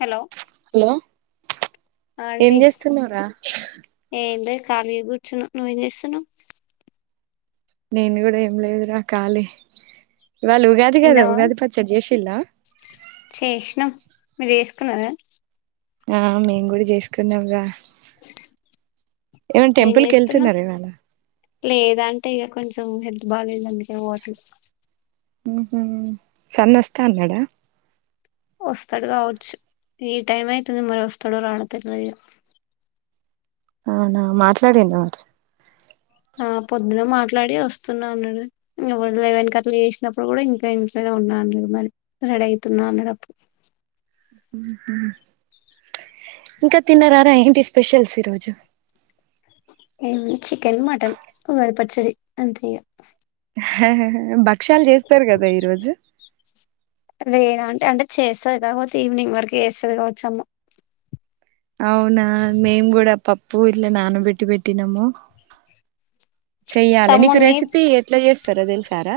Hello hello ఏం aunty చేస్తున్నావురా ఎంలేద్ ఖాళీగ కూర్చున నువ్వేం చేస్తున్నా్వు నేను కూడా ఏం లేదురా కాలీ ఇవాళ ఉగాది కాద తిన్నావా ఉగాది పచ్చడ జేషీల్ల మీర్ జేసుకున్నారా ఆ మేమ్ గూడా జేస్కున్నాం రా ఏమన్ టెంపుల్ కేళ్తున్నారు ఇవాళ లేద్ అంటే ఇగ కొంచం హెల్త్ బాలేద్ అందుకే పోవట్లే మ్ హు సన్నోస్తాన్నాడ వస్తాడ్ కావచ్చు ఎ టైమైతదో మరోస్తడో రాడో తేల్వదిగా అవునా మాట్లాడిండ మరి ఆ పొద్దున మాట్లాడి వస్తున్నా అన్నాడు లెస్నాప్పుడ్ గూడా ఇంకా ఇంట్లనే ఉం నా అన్నడు మరి రెడైతున్నా అన్నాడ్ అప్పుడు మ్ హు ఇంకా తిన్నారారా ఏంటి స్పెషల్స్ ఈ రోజు ఏముంది చికెన్ మటన్ ఉగాది పచ్చడి అంతే ఇగ భక్ష్యాల్ జేస్తార్ గదా ఈరోజు లేద అంటే అంటే చేస్తద్ కాకపోతే ఈవినింగ్ వరకు చేస్తది కావోచ్చు అమ్మ అవునా మేం గూడా పప్ ప్పు ఇట్లా నానబెట్టి పెట్టినాము చెయ్యాలి నీక్ తమ్మున్ని రెసిపీ ఎట్లా చేస్ స్తారో దేల్సారా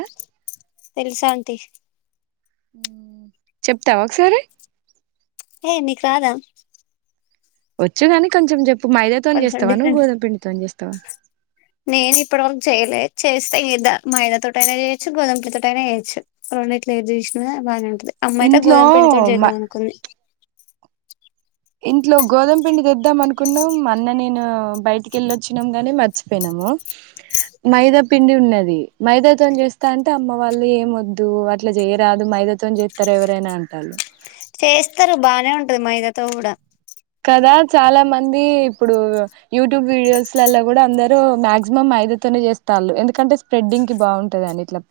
తెల్స్ అంటీ చెప్తావా ఒకసారి ఏ నీక్ రాదా వచ్చుగాని కొంచం జెప్ కొంచం డిఫరెంట్ చేస్తావా నేన్ ఇప్పటివరక్ చేయలే చేస్ చెయోద మైదా తొటైన జేయచు గోదంపిండి తొటైన జేయచు రొండిట్లో ఎద్ జేస్నా బానేఉం అమ్మైతే ఇంట్లో గోదాంపిండి తోట్ మ జేదాం అనుకుంది ఇంట్లో గోధం పిండి తెద్దాం అనుకున్నాం మర్ అన్న నేను బైటికెళ్ళొచ్చినాం గాని మర్చిపోయినాము మైదా పిండి ఉన్నది మైదాతోన్ జేస్తా అంటే అమ్మ వాళ్ళు ఏం వద్దు అట్లా జేయరాదు మై మైదతోన్ జేత్తర ఎవరైనా అంటాళ్ళు చేస్తారు బానే ఉంటది మైదాతో గూడా కదా చాలా మంది ఇప్పుడు యూట్యూబ్ వీడియోస్లలో గూడా అందరు మాక్సిమం మై దతొనే జేస్తాన్లు ఎందుకంటే స్ప్రెడింగ్ కి బాగుంటదనిట్లా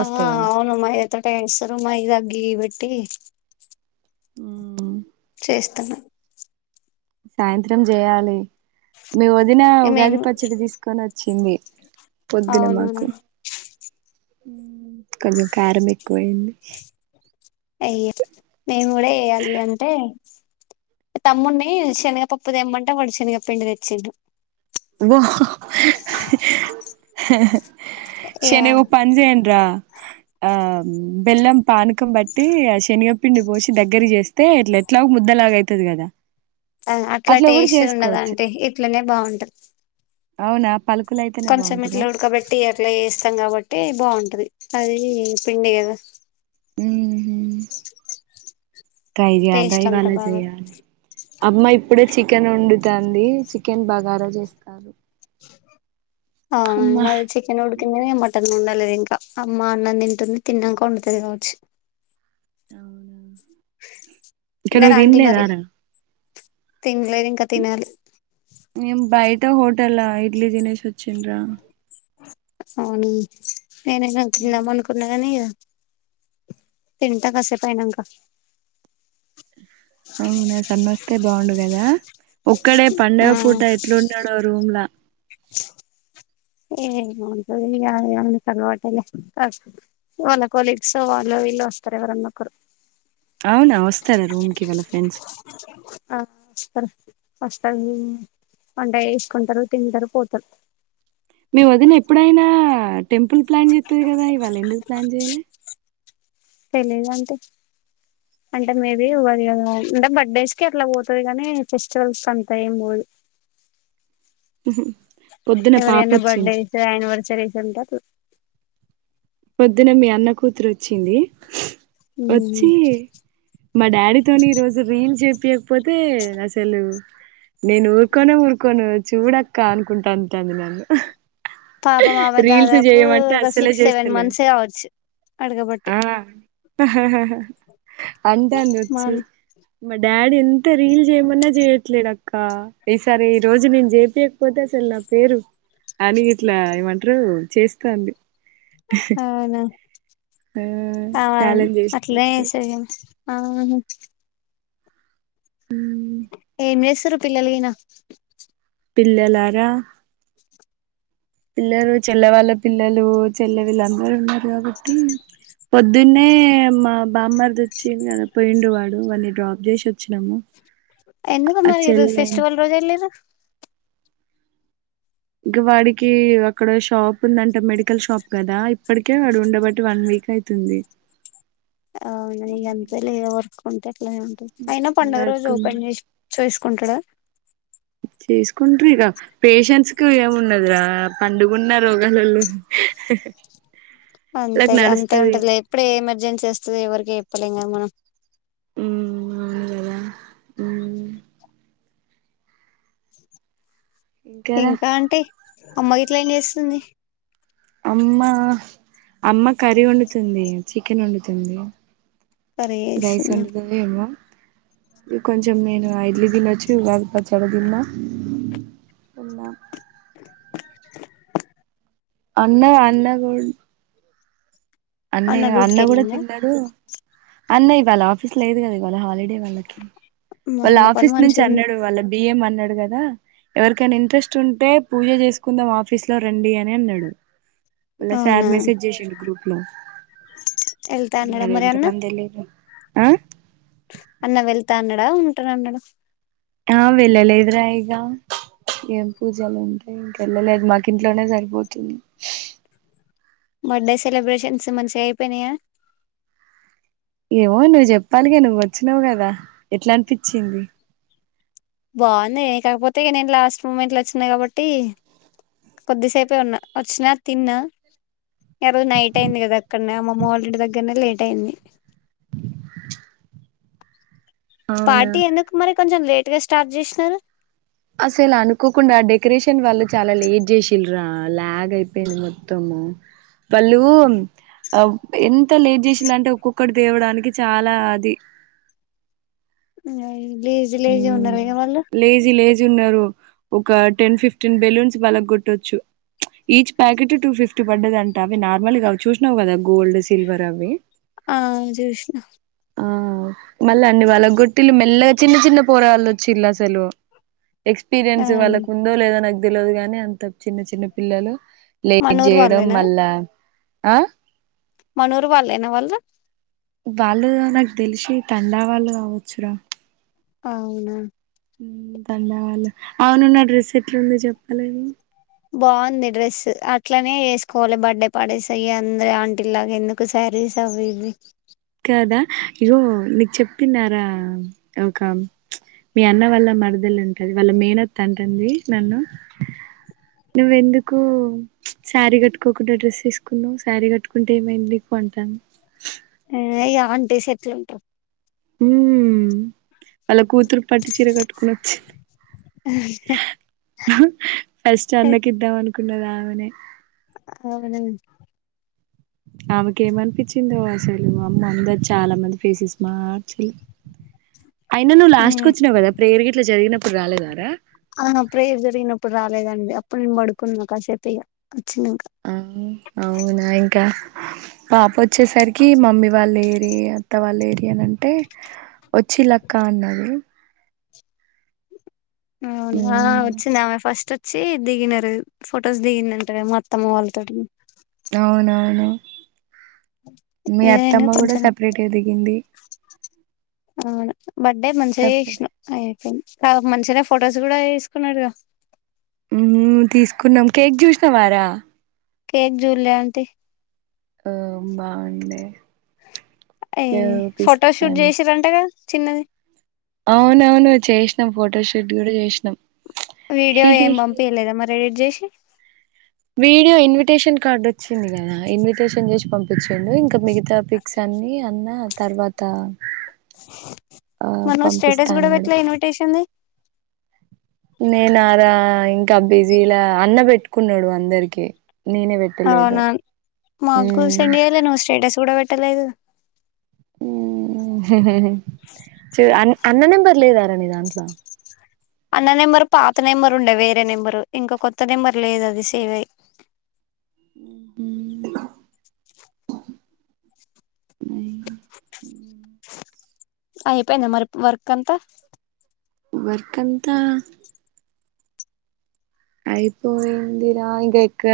ఆ అవును మైదతొటే చేసుర్రు మైదక్ గీ బెట్టి చేస్తున్నా సాయంత్రం జేయాలి మీ వదిన ఉగాది మేము పచ్చడి దీస్కొనోచ్చింది పొద్దున అవునవును మాకు కొంచం కారం ఎక్కువై ది అయ్యో మేము గూడా వెయ్యాలి అంటే తమ్మున్ని శనగ పప్పు దేమ్మంటే వాడ్ శనగ పిండి తేచ్చిండు ఒ ఇగ శనుగవ్ పంజెండ్ర ఆ బెల్లం పానకం బట్టి ఆ శనిగ పిండి పోసి దగ్గర జేస్తే ఎట్ల ఎట్లా ట్లాగ్ ముద్దలగైతది గదా అ అట్లా టేస్ట్ ఉండదాంటీ ఇట్లనే బాగుంటద్ అవునా పలుకులు అయితేనే కొంచం బాగుంటదా ఇట్లా ఉడకబెట్టి అట్లా చేస్తాం కాబట్టి బాఉం టది అది పిండిగదా మ్ హు ట్రై జేయాల్రా టేస్ట్ అంతా ఇవళ బాగా జెయ్యాలి అమ్మా ఇప్పుడే చిక్ కెన్ వండుతంది చికెన్ బగారా జేస్తారు అవును మాది చికెన్డుకింది మటన్ ఉండ. లేద్ ఇంకా అమ్మ అన్న తింటుంది తిన్నంక వొండుతది కావచ్చు అవునా ఇక తిన్నారా నువ్వు ఆంటీ తిన్లేదా మరి రా. తినలేదు ఇంకా తినాలి. నేను బయటా హోటల్ల ఇడ్లీ తినిషి వొచ్చిన్ రా. అవును నేనైనా తిందాం ఉ అనుకున్నా కాని ఇగ. తింట కాసేపు అయినంక. అవునా సన్ను వొస్తే బాగుండు గదా. ఒక్కడే ఆ పండగ పూట ఎట్లున్నడొ రుమ్లా. ఏం ఉంటంది ఇగ అన్ అది తరువాతలే [unintelligible] వాళ్ళు కొలీగ్స్ వాళ్ళో విల్లో వొస్తారు ఎవరు అన్న ఒకరు. అవునా వొస్తారా రూమ్ కి వాళ్ళ ఫ్రెండ్స్. ఆహ్ వస్తారు వంట చెసుకుంటారు తింటరు పోతారు. మీ వొదిన ఎప్పుడైనా టెంపుల్ ప్లాన్ చెత్తది గద ఇవాళ ఎందుకు ప్లాన్ చేయాలే. తెలీదు అంటే అంటే మే బి ఉగాది గదా. అంటే బర్త్డేస్ కి అట్లా పోతది గాని ఫెస్టివల్స్కంతా ఏం పోదు. ఉహూ. ఎవరైన బడ్డేస్ అనివర్సరీస్ ఉంటే అట్ల. పొద్దున మీ అన్న కూతురు వొచ్చింది. వచ్చి మా డాడీతోని ఈ రోజు రీల్ చేపియక్. పోతే అసలు నేను ఊరుకోనే ఊరుకోను చూడక్క అంటంది. రీల్స్ చేయమంటే అసలే చేస్. టెన్ మంత్సే ఆవచ్చు. ఆహ్ హ హ హ అంటాంది వచ్చి మన్ మా డాడ్. డాడి ఎంత రీల్ చేయమన్నా చేయట్లే అత్. అక్క ఈసారి ఈ రోజు నేను చేపియకపోతే అసలు నా పేరు. అని ఇట్లా ఏమంటారు చేస్తాంది. అవునా ఆ ఆమె ఛాలెంజ్ అట్లనే చేసినట్టు చేస్తది గాని. ఆహా. ఏం చేస్తుండ్రు పిల్లల్ గినా. పిల్లలార. పిల్లలు చెల్లె వాళ్ళ పిల్లలు చెల్లె వీళ్ళందరూ ఉన్నరు కాబట్టి. పొద్దున్నే మా బామ్మారిది వొచ్చిండు గదా పోయిండు వాడు వాన్నీ డ్రాప్ చేసి వచ్చినము. ఎందుకు మరి ఈ రోజ్ ఫెస్టివల్ రోజు వెళ్ళింరు. ఇంక వాడికి అక్కడ షాప్ ఉందంటే మెడికల్ షాప్ కదా ఇప్పటికే వాడు ఉండబట్టి వన్ వీక్. ఇంకా అయితుంది. అవునా ఇగ అంతేలే వర్క్ ఉంటే అట్లనే ఉంటది. అయిన పండుగ రోజు వర్క్ ఉంది ఓపెన్ చేష్. చేసుకుంటడా. చేసుకుంట్ర ఇగ పేషంట్స్ కు ఏమున్నది రా పండుగున్న రోగాలల్లో. అంతేలే అంతే నడుస్తది ఉంటదిలే ఎప్పుడు ఏ ఎమర్జెన్సీ వొస్తదో ఎవరికి చెప్పలేం గదా మనం. ఉమ్ అవునుగదా ఉమ్. ఇంకారా ఇంకా అంటే అమ్మ గిట్ల ఏం చేస్తుంది. అమ్మ అమ్మ కర్రీ వొండుతుంది చికెన్ వొండుతుంది. కర్రీ రైస్ చేస్తుందా వొండుతది ఏమో. ఈ కొంచెం నేను ఆ ఇడ్లీ తినొచ్చు ఉగాది పచ్చడి తిన్నా. ఉన్నా అన్నయ్ అన్న గూడ్ అన్నయ్య అన్న డ్యూటీకి గూడ వెళ్ళిండా తిన్నడు అన్న ఇవాళ ఆఫీస్ లేదు గదా ఇవాళ హాలిడే మా వాళ్ళ అన్న పని ఆఫీస్ నుంచి మంచిగా ఉంది అన్నడు వాళ్ళ బి ఎం అన్నడు కదా ఎవరికైనా ఇంట్రెస్ట్ ఉంటే పూజ చేసుకుందాం ఆఫీస్ లో రండి అని అన్నడు వాళ్ల సార్ అవునా మెసేజ్ జెశిండు గ్రూప్. ఉమ్ వెళ్తా అన్నాడా మీరు మరి ఎంత అన్న మంది ఎల్లిండ్రు. అన్న వెళ్తా అన్నాడ ఉంట్రాన్నాడా. ఆహ్ వెళ్లలేద్ర ఇగ. ఏం పూజలు ఉంటాయి ఇంకెళ్ళలేదు మాకు ఇంట్లోనే సరిపోతుంది. బర్త్డే సెలబ్రేషన్స్ మంచిగా అయిపోయినాయ ఏమో నువ్వు చెప్పాలిగా నువ్వు వచ్చినావు గద ఎట్లా అనిపించింది బావ్వుంది కాకపోతే నేను లాస్ట్ మూమెంట్ల ఒచ్చిన కాబట్టి కొద్దీ సేపే ఉన్న ఒచ్చిన తిన్న ఆ రోజు నైట్ అయింద్ గద అక్కడనే అమ్మమ్మవాల్ ఇంటి దగ్గరనే లేట్ అయింది అవునా పార్టీ ఎందుకు మరి కొంచెం లేట్ గా స్టార్ట్ జెశనారు అసల్ అనుకోకుండా డెకొరేషన్ వాళ్లు చాలా లేట్ జెషిల్ ల లాగ్ అయిపోయింద్ మొత్తం మ్మ్ వాళ్ళు అబ్ ఎంత లేట్ జీషిలంటే ఒక్కొక్కట్ దేవడానికి చాలా అది లేజీ లేజీ మ్ ఉన్నార ఇగ వాళ్ళు లేజీ లేజీ ఉన్నారు ఒక టెన్ ఫిఫ్టీన్ బేలూన్స్ వాళ్లగొటొచ్చు ఈచ్ ప్యాకెటు టుఫిఫ్టీ పడ్డదంట అవి నార్మల్ వి కావ్ చూశనావ్ గద గోల్డ్ సిల్వర్ అవి ఆ చూసిన ఆ మళ్ళా అన్ని వాళ్ళగోట్టిలు మెల్లగ్ చిన్న చిన్న పోరాగాన్లు ఒచ్చిల్ అసలు ఎక్స్పీరియన్స్ వాళ్ళకు ఉందో లేదా నాక్ తెల్వద్ గాని అంత చిన్న చిన్న పిల్లలు లేట్ మనూరు జెయడం వాళ్ళేనా మల్ల ఆ మనూరు వాళ్లే నా వాళ్ళు వాళ్ళు నాకు దేలషి తండా వాళ్ళు కావచ్చు రా అవునా తండా వాలా అవును నా డ్రెస్ ఎట్లుంది జెపలేవు బావుంది డ్రెస్ అట్లనే ఏసుకోవాలి బర్త్డే పార్టీస్ అయ్యి అందర్ ఆంటీ లాగా ఎందుకు సర్ సారీస్ అవి ఇవి కాదా ఇగో నీక్ చూపిన్నారా ఒక మీ అన్న వాళ్ళ మరదలు ఉంటది వాళ్ళ మేనత్త అంటుంది నన్ను నువ్ ఎందుకు సారీ కట్టుకోకుండా డ్రెస్ ఏసుకున్నావ్ సారీ కట్టుకుంటే ఏమైంద్ నీకు అంటంది ఏ ఈ అంటిఎస్ ఎట్లుంటర్ మ్ అళ్ళ కూతురు పట్టు చీర కట్టుకొని ఒచ్చింది హ ఫస్ట్ అన్నకిదం అనుకున్నది ఆమెనే అవున ఆమెకేమనిపిచిందో అసలు అమ్మ అందరు చాలా మంది ఫేసేస్ మార్చలె అయినా నువ్వు ఏ లాస్ట్ కొచ్చినావు కదా ప్రేయర్ ఇట్లా జరిగినప్పుడ్ రాలేదారా ఆహ ప్రేయర్ జరిగినప్పుడు రాలేదండి అప్పుడు నేను పడుకున్నా కాసేపు ఇగ వచ్చినంక ఆ అవునా ఇంక పాప ఒచ్చేసరికి మమ్మీ వాల్ ఏరి అత్త వాల్ ఏరి అని అంటే ఒచ్చిలక్క అన్నారు అవునా వచ్చింది ఆమె ఫస్ట్ వచ్చి దిగినారు ఫొటోస్ దిగిందంటే మా అత్తమ్మ వాళ్లత్ తడి అవునవును మీ ఏదైనా అత్తమ్మ గూడా కొంచెం సపరేట్గా దిగింది అవును బడ్డే మంచిగా సపరేట్ జెశనవ్ మంచిగానే ఫొటోస్ కూడా తీస్కునడ్ గ మ్ తీసుకున్నాం కేక్ చుశానవారా కేక్ జూల్లే ఆంటీ ఆ బాగుండే ఏయ్ ఫోటో షూట్ చూపిస్తాను జేసిరంటగా చిన్నది అవునవును చేశినం ఫోటోషూట్ కూడా జేశినం వీడియో ఏం బంపియలేదా మరి ఎడిట్ జేశి వీడియో ఇన్విటేషన్ కార్డ్ వొచ్చింది గదా ఇన్విటేషన్ జేశి పంపిచ్చిండు ఇంగ మిగతా పిక్స్ అన్నీ అన్న తర్వాత ఆ మర్నువ్ పంపిస్తా స్టేటస్ గూడా అన్నాడు వెట్లే ఇన్విటేషన్ది నేనా రా ఇంకా బిజీలా అన్న వెట్టుకున్నడు అందరికి నేనే పెట్టలేదు అవునా మగూ గూడా ఉమ్. సెండ్ చేయాలే నువు స్టేటస్ గూడా వెట్టలేదు మ్ హే హే హే చ్ అన్ అన్న నెంబర్ లేదారా నీదాంట్లా అన్న నెంబరు పాత నెంబరు ఉండే వేరే నెంబరు ఇంకా కొత్త నెంబర్ లేదు అది సేవయ్ ఉమ్. ఉమ్ అపేయింద మర్ప్ వర్క్ అంతా వర్క్ంతా అయిపోయింది రా ఇంకెక్క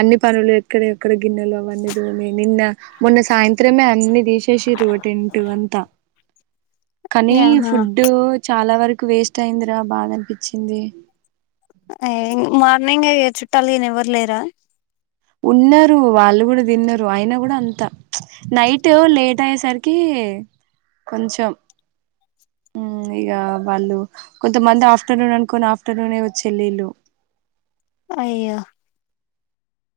అన్ని పనులు ఎక్కడియక్కడ గిన్నెలవన్నీ తోమ్ నిన్న మొన్న సాయంత్రమే అన్ని దిశేషిర్రు టెంటు అంతా కానీ ఆహా ఫుడ్డు చాలా వరకు వేస్ట్ అయిందిరా బాధన్పిచ్చింది ఎ ఏంగ్ మార్నింగే చుట్టాల్ గినెవ్వరు లేరా ఉన్నారు వాళ్ళు గూడా తిన్నరు ఆయన గూడా అంతా ప్చ్ నైటూ లేట్ అయ్యేసరికి కొంచెం మ్మ్ ఇగ వాళ్ళు కొంతమంది ఆఫ్టర్నూన్ అనుకొని ఆఫ్టర్నూన్ వచ్చేల్లిళ్లు అయ్యో